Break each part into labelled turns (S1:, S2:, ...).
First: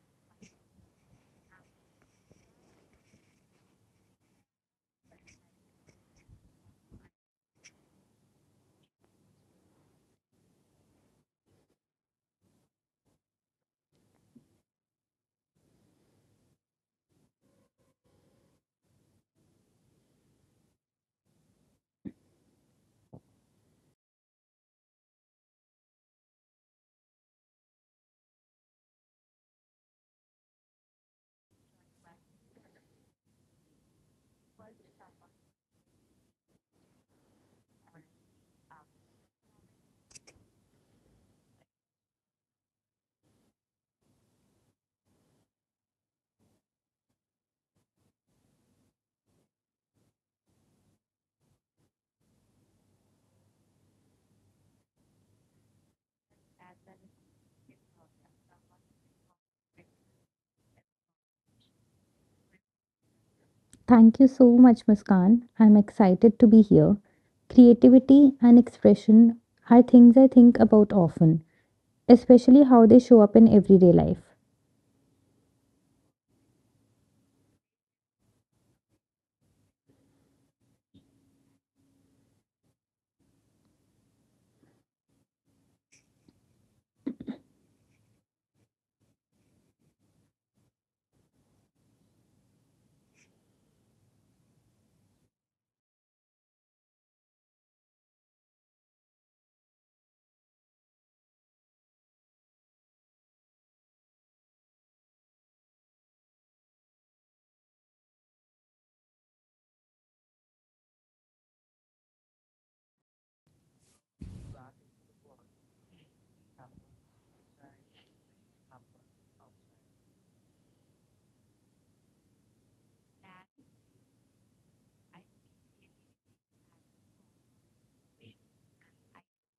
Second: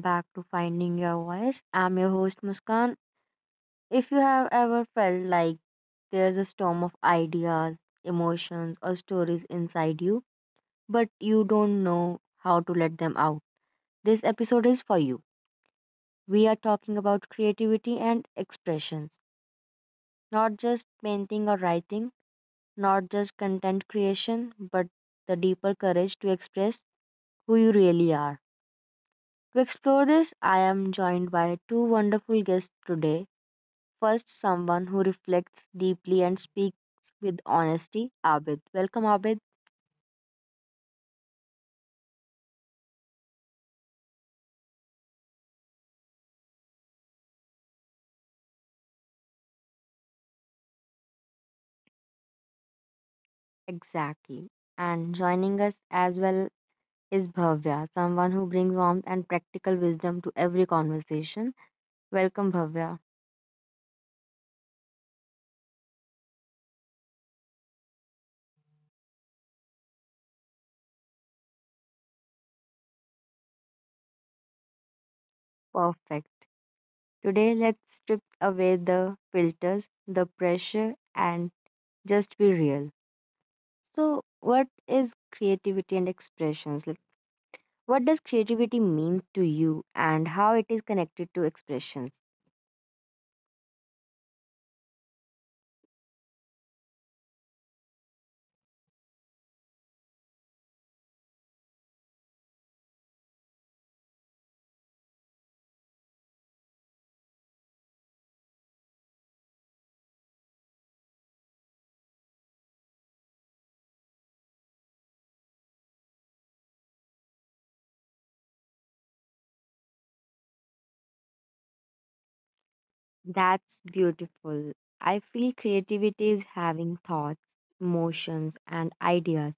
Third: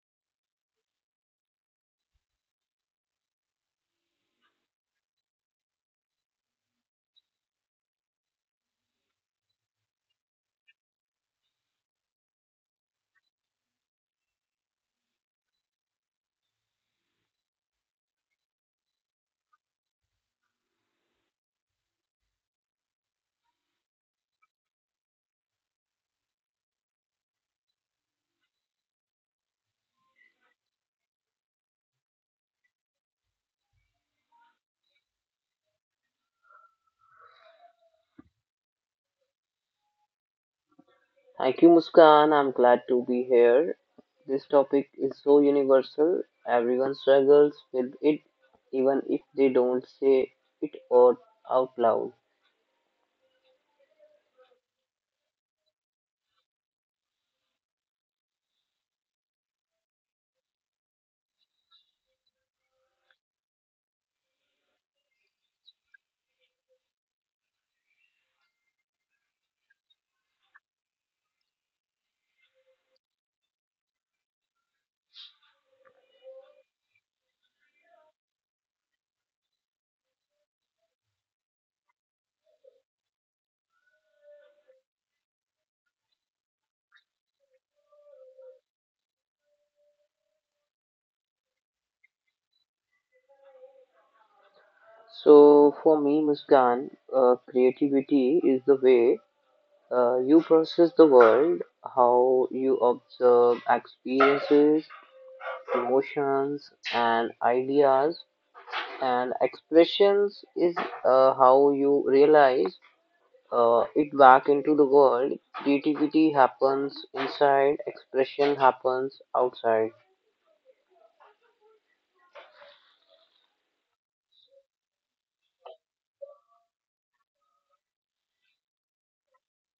S1: back to Finding Your Voice. I'm your host, Muskan. If you have ever felt like there's a storm of ideas, emotions, or stories inside you, but you don't know how to let them out, this episode is for you. We are talking about creativity and expressions, not just painting or writing, not just content creation, but the deeper courage to express who you really are. To explore this, I am joined by two wonderful guests today. First, someone who reflects deeply and speaks with honesty, Abid. Welcome, Abid.
S2: Thank you, Muskan. I'm glad to be here. This topic is so universal. Everyone struggles with it, even if they don't say it out, out loud.
S1: Exactly. And joining us as well is Bhavya, someone who brings warmth and practical wisdom to every conversation. Welcome, Bhavya.
S3: Thank you so much, Muskan. I'm excited to be here. Creativity and expression are things I think about often, especially how they show up in everyday life.
S1: Perfect. Today, let's strip away the filters, the pressure, and just be real. So, what is creativity and expressions? Like, what does creativity mean to you, and how it is connected to expressions?
S2: So, for me, Muskan, creativity is the way you process the world, how you observe experiences, emotions, and ideas, and expressions is how you realize it back into the world. Creativity happens inside, expression happens outside.
S1: That's beautiful. I feel creativity is having thoughts, emotions, and ideas,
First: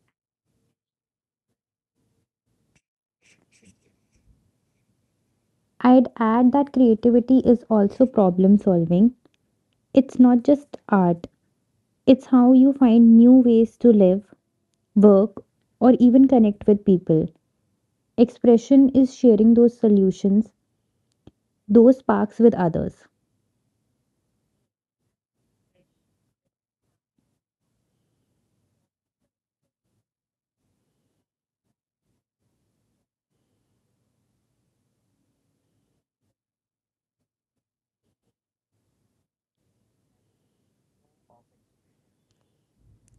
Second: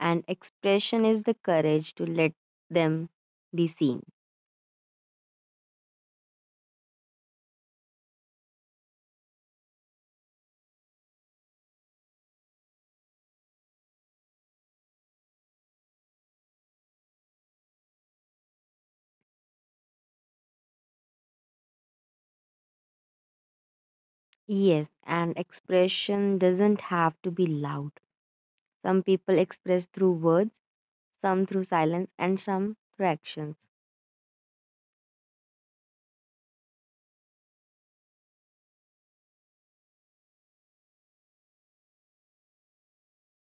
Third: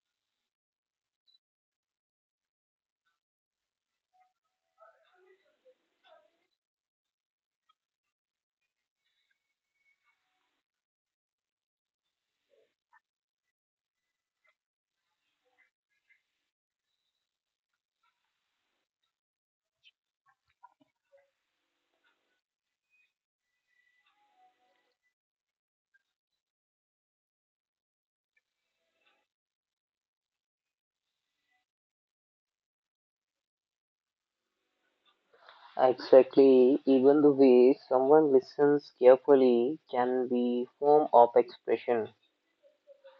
S1: and expression is the courage to let them be seen.
S3: I'd add that creativity is also problem solving. It's not just art, it's how you find new ways to live, work, or even connect with people. Expression is sharing those solutions, those sparks with others.
S1: Yes, and expression doesn't have to be loud. Some people express through words, some through silence, and some through actions.
S2: Exactly, even the way someone listens carefully can be form of expression.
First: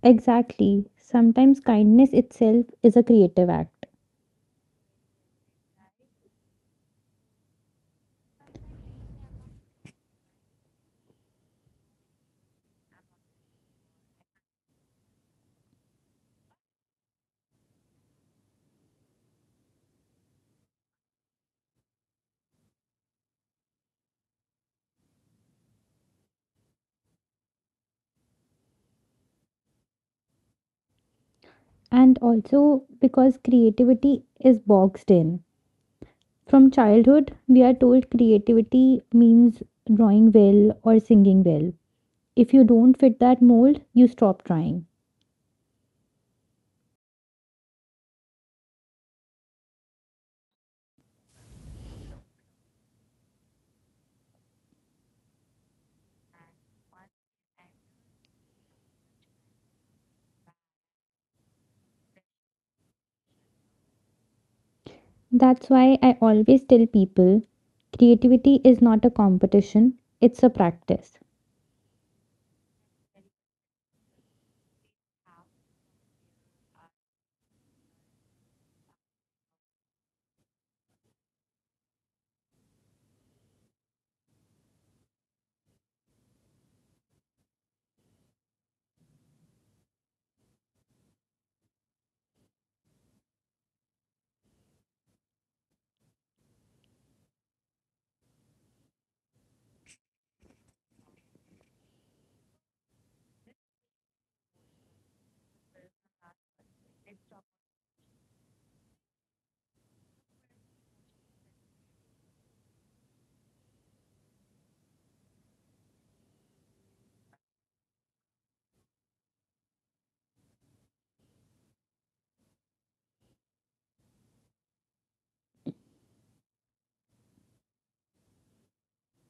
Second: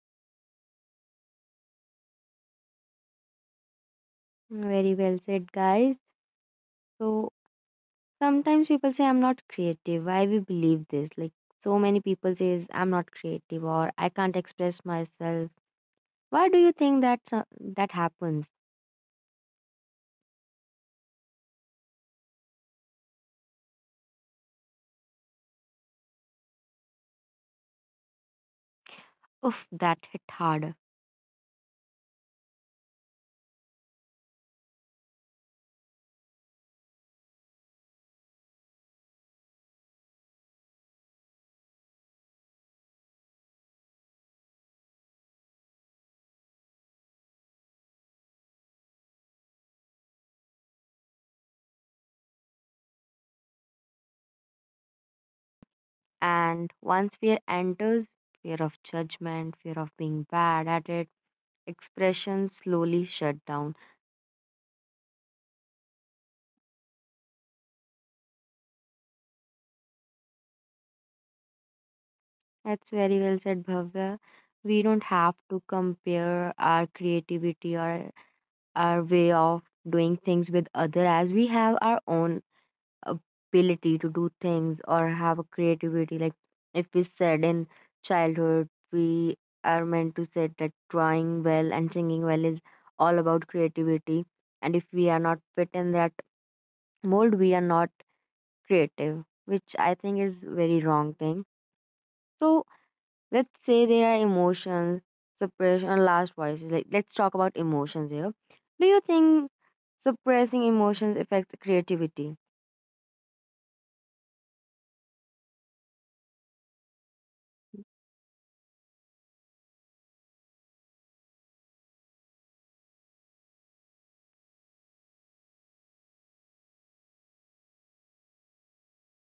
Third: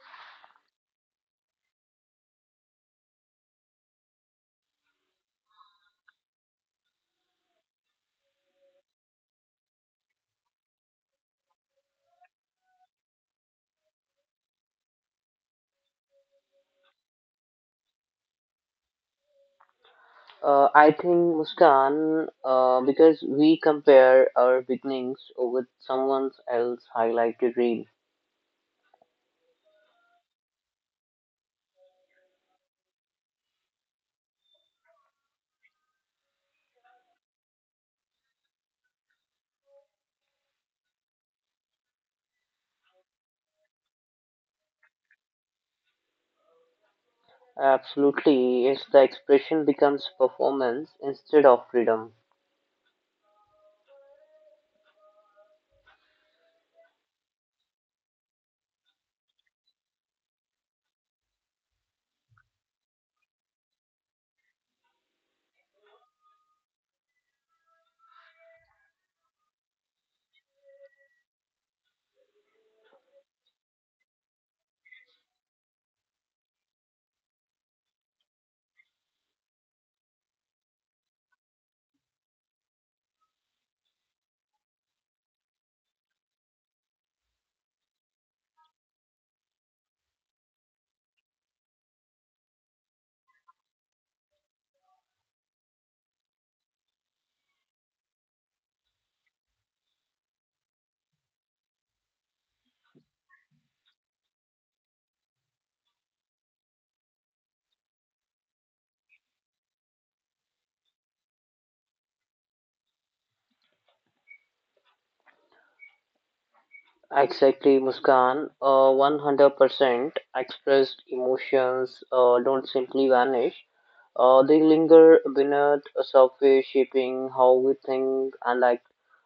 S3: Exactly. Sometimes kindness itself is a creative act.
S1: Very well said, guys. So sometimes people say, I'm not creative. Why we believe this? Like, so many people says I'm not creative or I can't express myself. Why do you think that that happens?
S2: I think Muskan, because we compare our beginnings with someone else highlighted reel.
S1: Oof, that hit hard.
S3: And also because creativity is boxed in. From childhood, we are told creativity means drawing well or singing well. If you don't fit that mold, you stop trying.
S2: Absolutely, it's the expression becomes performance instead of freedom.
S1: And once fear enters, fear of judgment, fear of being bad at it, expressions slowly shut down.
S3: That's why I always tell people creativity is not a competition, it's a practice.
S1: That's very well said, Bhavya. We don't have to compare our creativity or our way of doing things with other as we have our own ability to do things or have a creativity. Like if we said in childhood, we are meant to say that drawing well and singing well is all about creativity. And if we are not fit in that mold, we are not creative, which I think is very wrong thing. So let's say there are emotions, suppression, or last voices. Like let's talk about emotions here. Do you think suppressing emotions affects creativity?
S2: Exactly, Muskan. 100% expressed emotions don't simply vanish. They linger beneath a surface, shaping how we think and like.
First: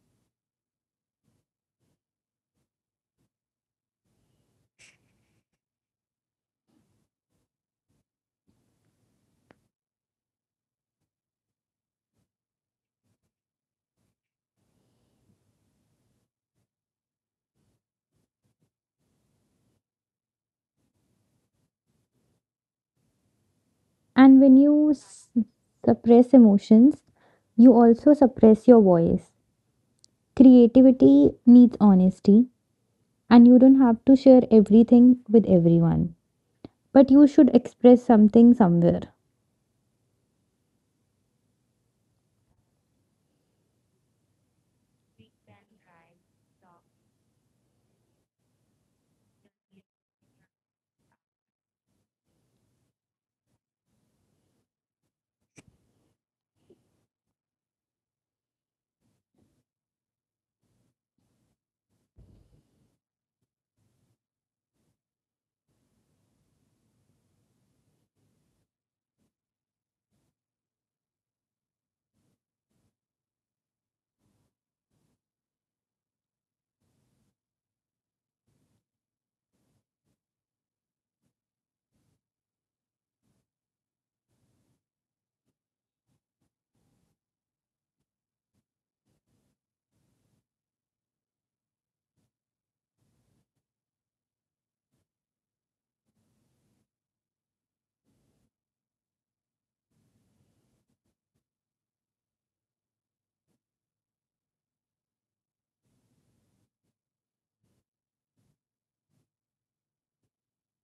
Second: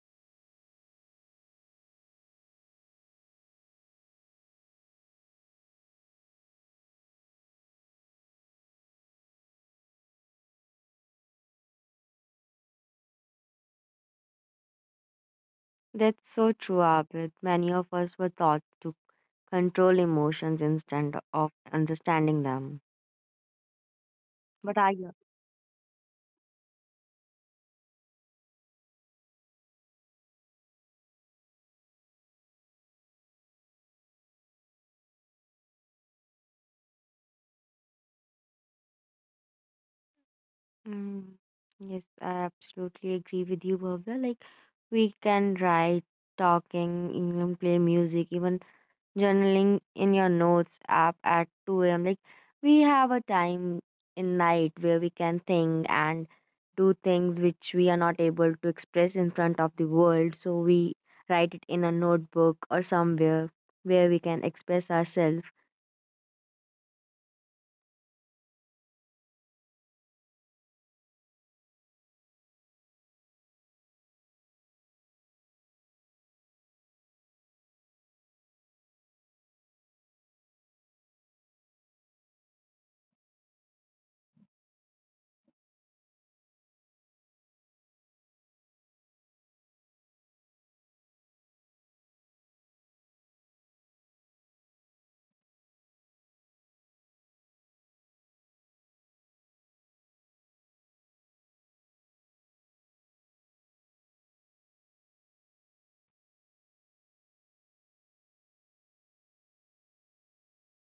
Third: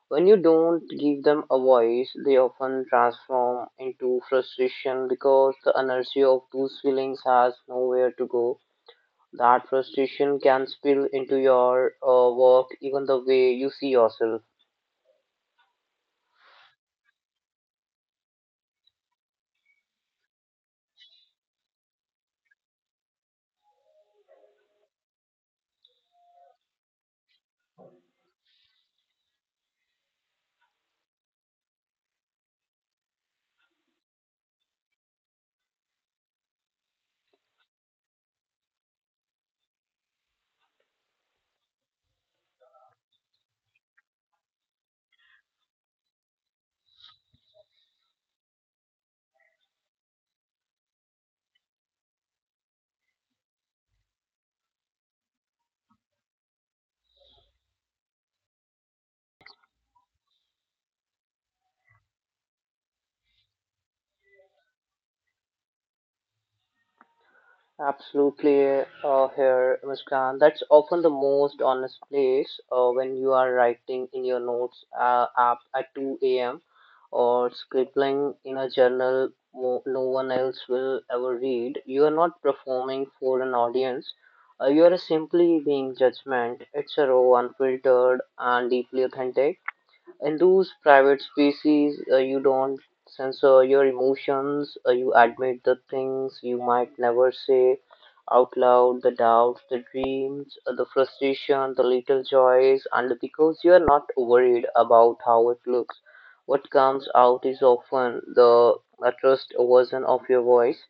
S2: When you don't give them a voice, they often transform into frustration because the inertia of those feelings has nowhere to go. That frustration can spill into your work, even the way you see yourself.
S1: That's so true, Abid. Many of us were taught to control emotions instead of understanding them.
S3: And when
S1: But I,
S3: suppress emotions, you also suppress your voice. Creativity needs honesty, and you don't have to share everything with everyone, but you should express something somewhere.
S1: mm, yes, I absolutely agree with you, Bhavya. Like we can write, talking, even play music, even journaling in your notes app at 2 a.m. Like we have a time in night where we can think and do things which we are not able to express in front of the world. So we write it in a notebook or somewhere where we can express ourselves.
S2: Absolutely, here, Muskan. That's often the most honest place when you are writing in your notes app at 2 a.m. or scribbling in a journal no one else will ever read. You are not performing for an audience. You are simply being judgment. It's a raw, unfiltered, and deeply authentic. In those private spaces, you don't censor your emotions, you admit the things you might never say out loud the doubts, the dreams, the frustration, the little joys, and because you are not worried about how it looks. What comes out is often the a trust version of your voice.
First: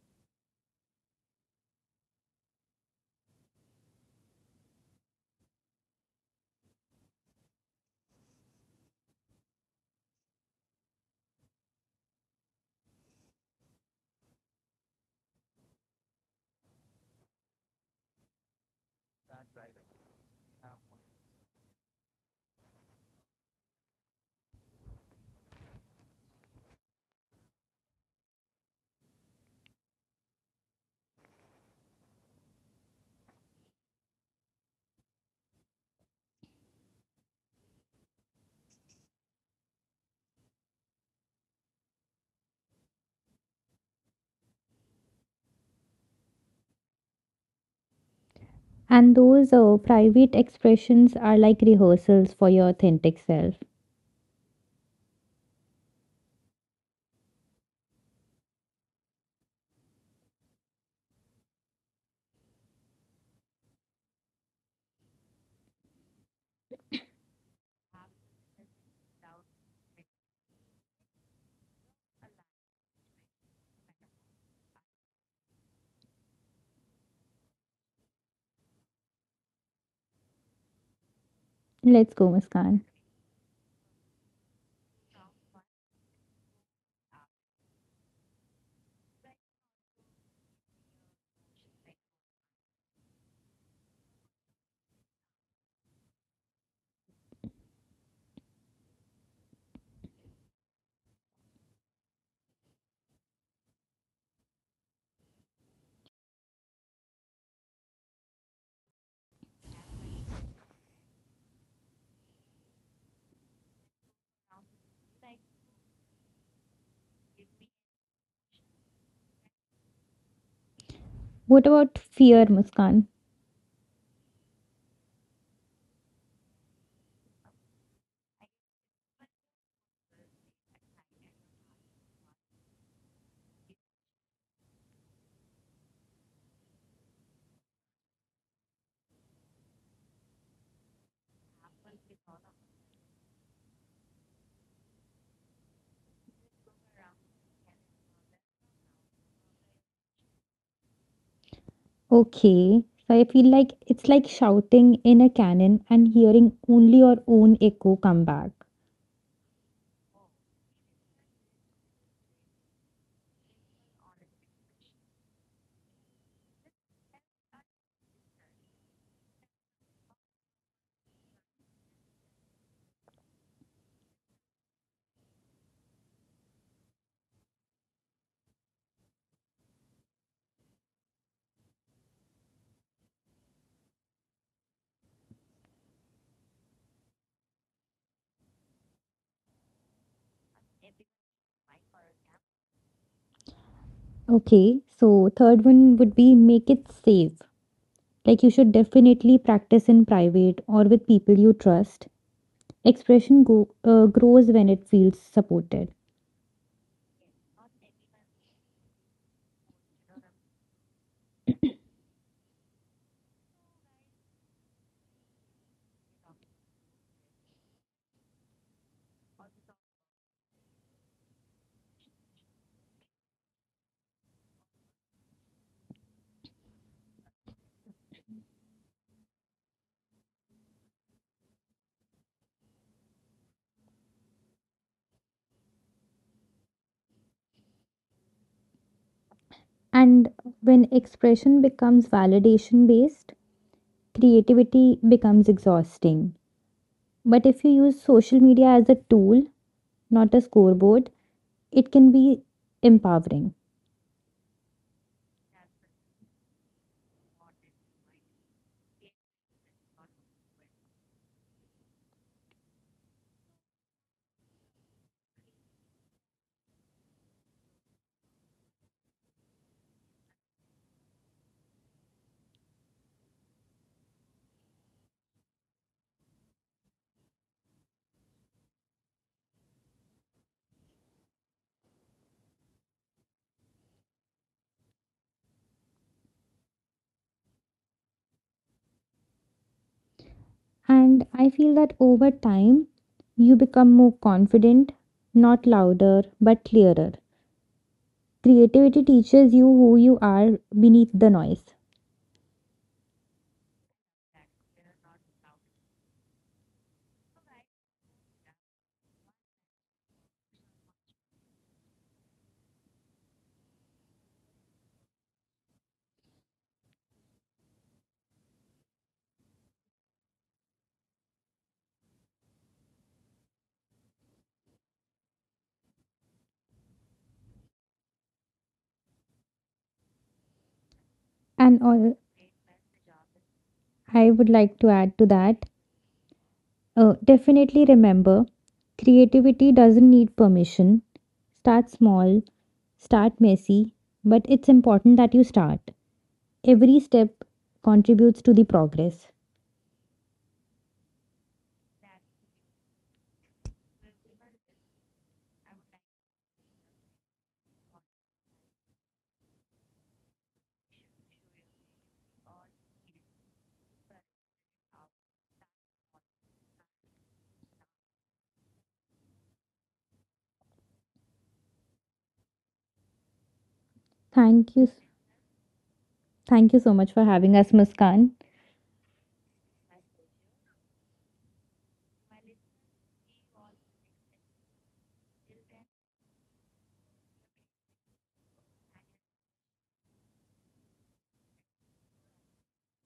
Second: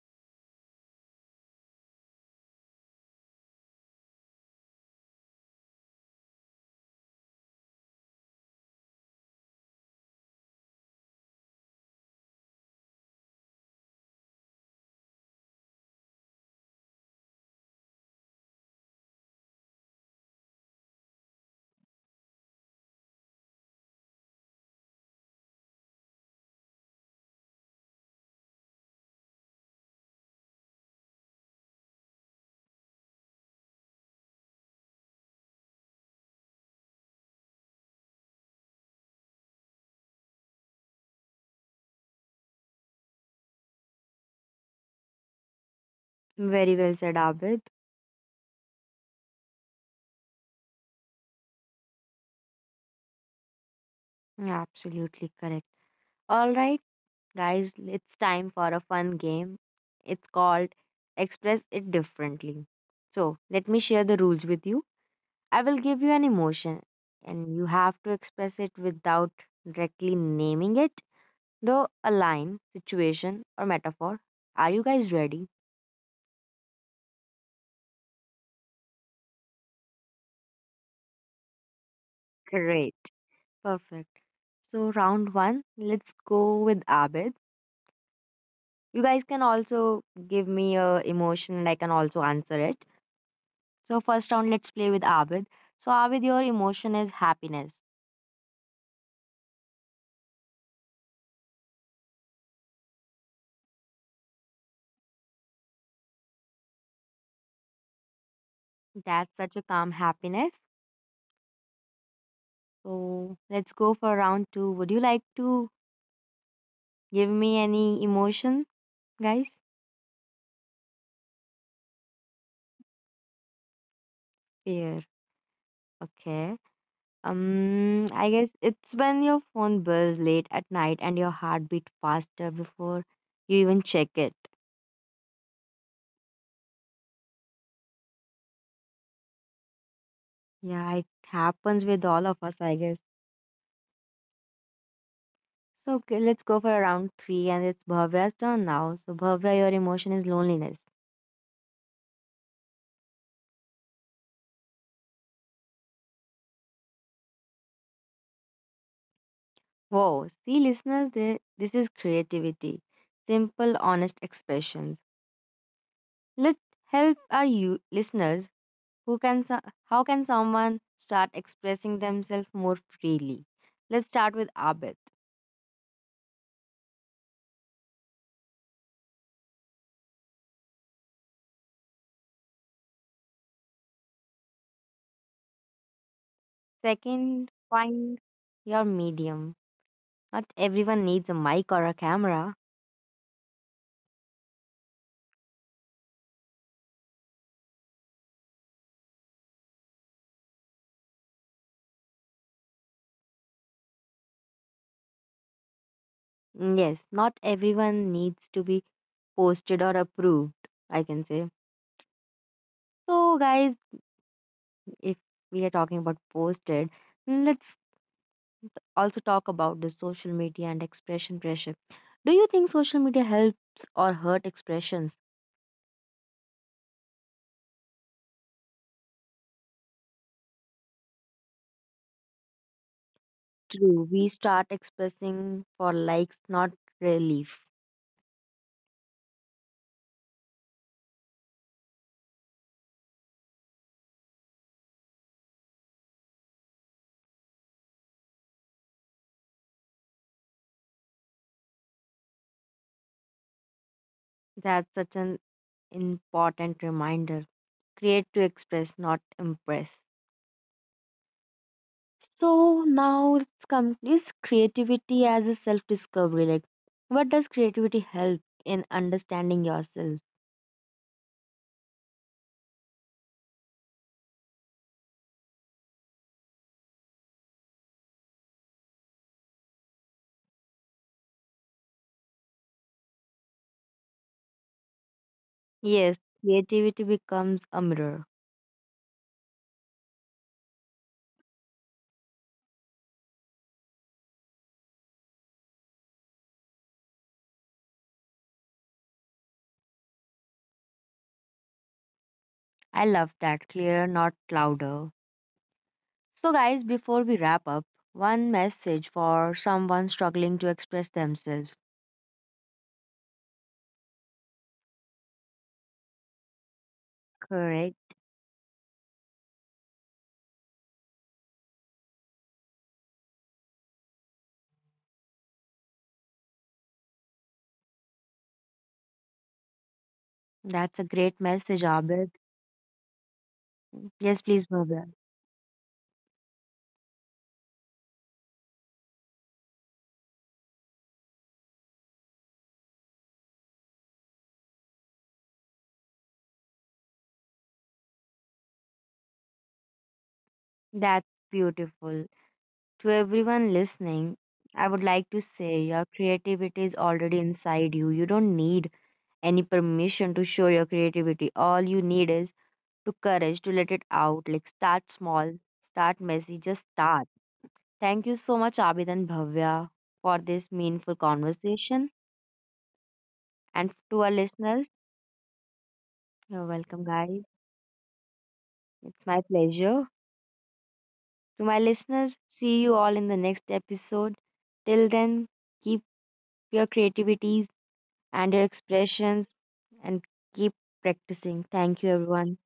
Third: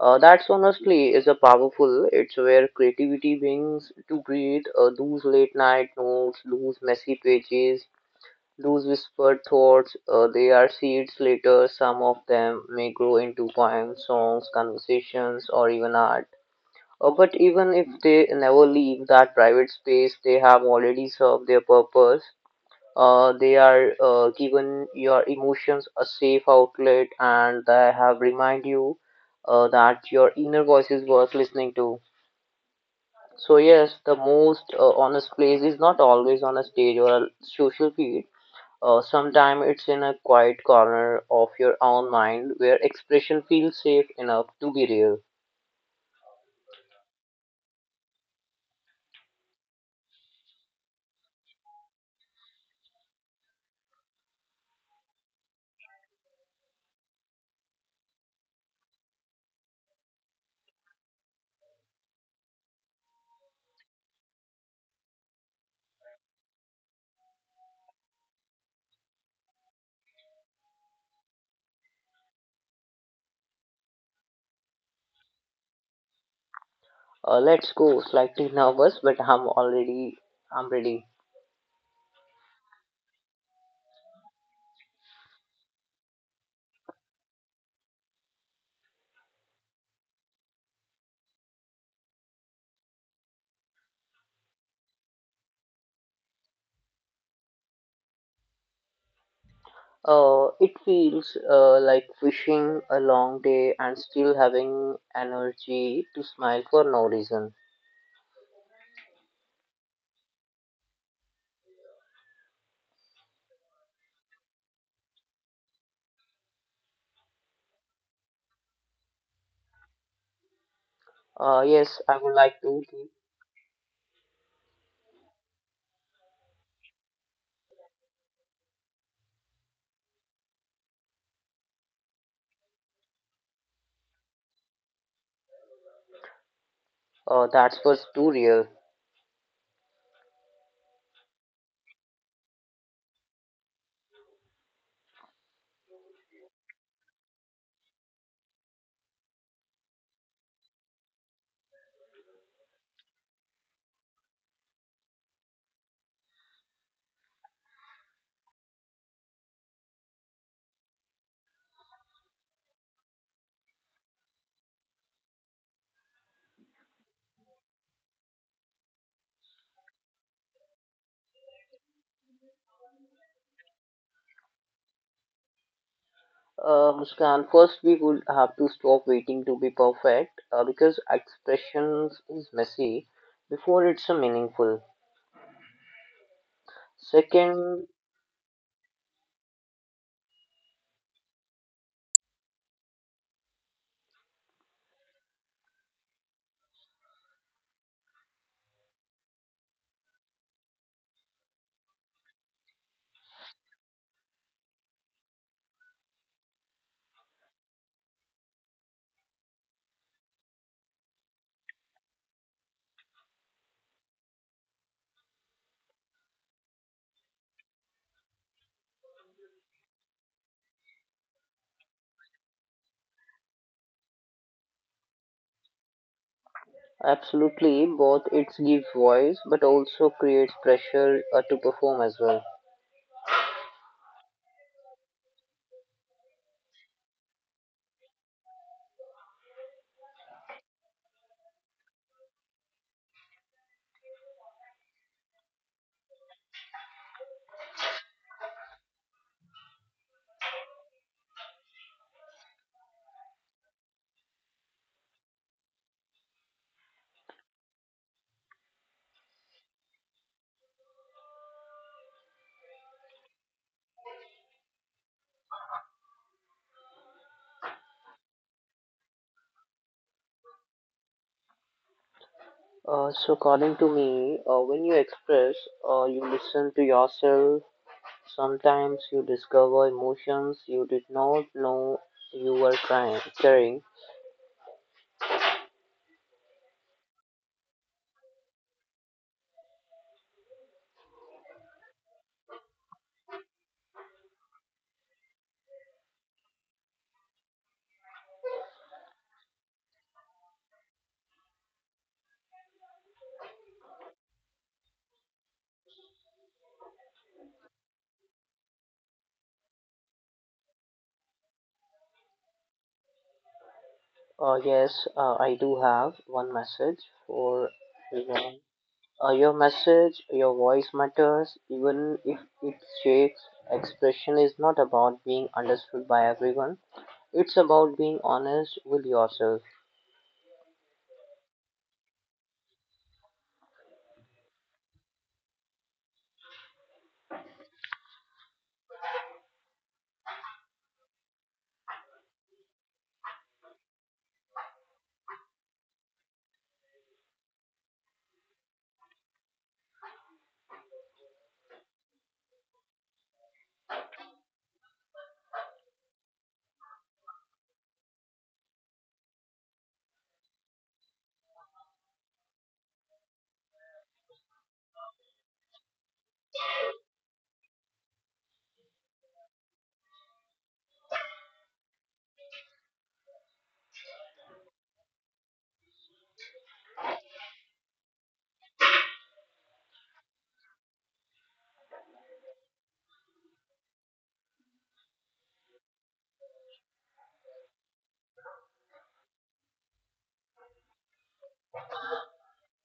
S2: That's honestly is a powerful. It's where creativity begins to breathe. Those late night notes, those messy pages, those whispered thoughts, they are seeds later. Some of them may grow into poems, songs, conversations, or even art. But even if they never leave that private space, they have already served their purpose. They are given your emotions a safe outlet, and they have remind you that your inner voice is worth listening to. So yes, the most honest place is not always on a stage or a social feed sometimes it's in a quiet corner of your own mind where expression feels safe enough to be real.
S1: Very well said, Abid.
S3: And those private expressions are like rehearsals for your authentic self.
S1: Yeah, absolutely correct. All right, guys, it's time for a fun game. It's called Express It Differently. So let me share the rules with you. I will give you an emotion, and you have to express it without directly naming it, though a line, situation, or metaphor. Are you guys ready?
S2: Let's go. Slightly nervous, but I'm ready.
S3: Let's go, Muskan.
S1: Great. Perfect. So, round one, let's go with Abid. You guys can also give me a emotion and I can also answer it. So, first round, let's play with Abid. So, Abid, your emotion is happiness.
S2: It feels like fishing a long day and still having energy to smile for no reason.
S1: That's such a calm happiness. So, let's go for round two. Would you like to give me any emotion? Guys,
S3: What about
S2: Yes, I would
S3: fear,
S2: like to.
S3: Muskan?
S1: fear. Okay. I guess it's when your phone buzz late at night and your heart beat faster before you even check it.
S2: That's was too real.
S1: Yeah, it happens with all of us, I guess. So okay, let's go for round three, and it's Bhavya's turn now. So Bhavya, your emotion is loneliness.
S3: Okay, so I feel like it's like shouting in a cannon and hearing only your own echo come back.
S1: Whoa, see, listeners, this is creativity, simple, honest expressions. Let's help our you listeners. Who can so- how can someone start expressing themselves more freely? Let's start with Abid.
S2: Muskan, first we would have to stop waiting to be perfect because expressions is messy before it's a meaningful.
S1: Second,
S2: Second,
S1: find your medium. Not everyone needs a mic or a camera.
S3: Okay, so third one would be make it safe. Like you should definitely practice in private or with people you trust. Grows when it feels supported.
S1: Mm, yes, not everyone needs to be posted or approved, I can say. So guys, if we are talking about posted, mm, let's also talk about the social media and expression pressure. Do you think social media helps or hurt expressions?
S2: absolutely, both it gives voice but also creates pressure to perform as well.
S1: True, we start expressing for likes, not relief.
S3: And when expression becomes validation based, creativity becomes exhausting. But if you use social media as a tool, not a scoreboard, it can be empowering.
S1: That's such an important reminder. Create to express, not impress. So now it's come is creativity as a self discovery. Like, what does creativity help in understanding yourself?
S2: So according to me, when you express, you listen to yourself. Sometimes you discover emotions you did not know you were carrying.
S1: Yes, creativity becomes a mirror.
S3: And I feel that over time, you become more confident, not louder, but clearer. Creativity teaches you who you are beneath the noise.
S1: I love that. Clearer, not louder. So, guys, before we wrap up, one message for someone struggling to express themselves.
S2: Yes, I do have one message for everyone.
S1: Correct.
S2: Your message, your voice matters, even if it shakes. Expression is not about being understood by everyone, it's about being honest with yourself.
S3: And
S1: That's a
S3: all
S1: great message, Abid.
S3: I would like to add to
S1: Yes, please,
S3: that,
S1: Bhavya.
S3: Definitely remember, creativity doesn't need permission. Start small, start messy, but it's important that you start. Every step contributes to the progress.
S1: That's beautiful. To everyone listening, I would like to say your creativity is already inside you. You don't need any permission to show your creativity. All you need is to courage to let it out. Like start small, start messy, just start. Thank you so much, Abid and Bhavya, for this meaningful conversation. And to
S3: Thank
S1: our
S3: you.
S1: listeners,
S3: Thank you so much
S1: you're
S3: for
S1: welcome,
S3: having us,
S1: guys.
S3: Muskan.
S1: It's my pleasure. To my listeners, see you all in the next episode. Till then, keep your creativities and your expressions and keep practicing. Thank you, everyone.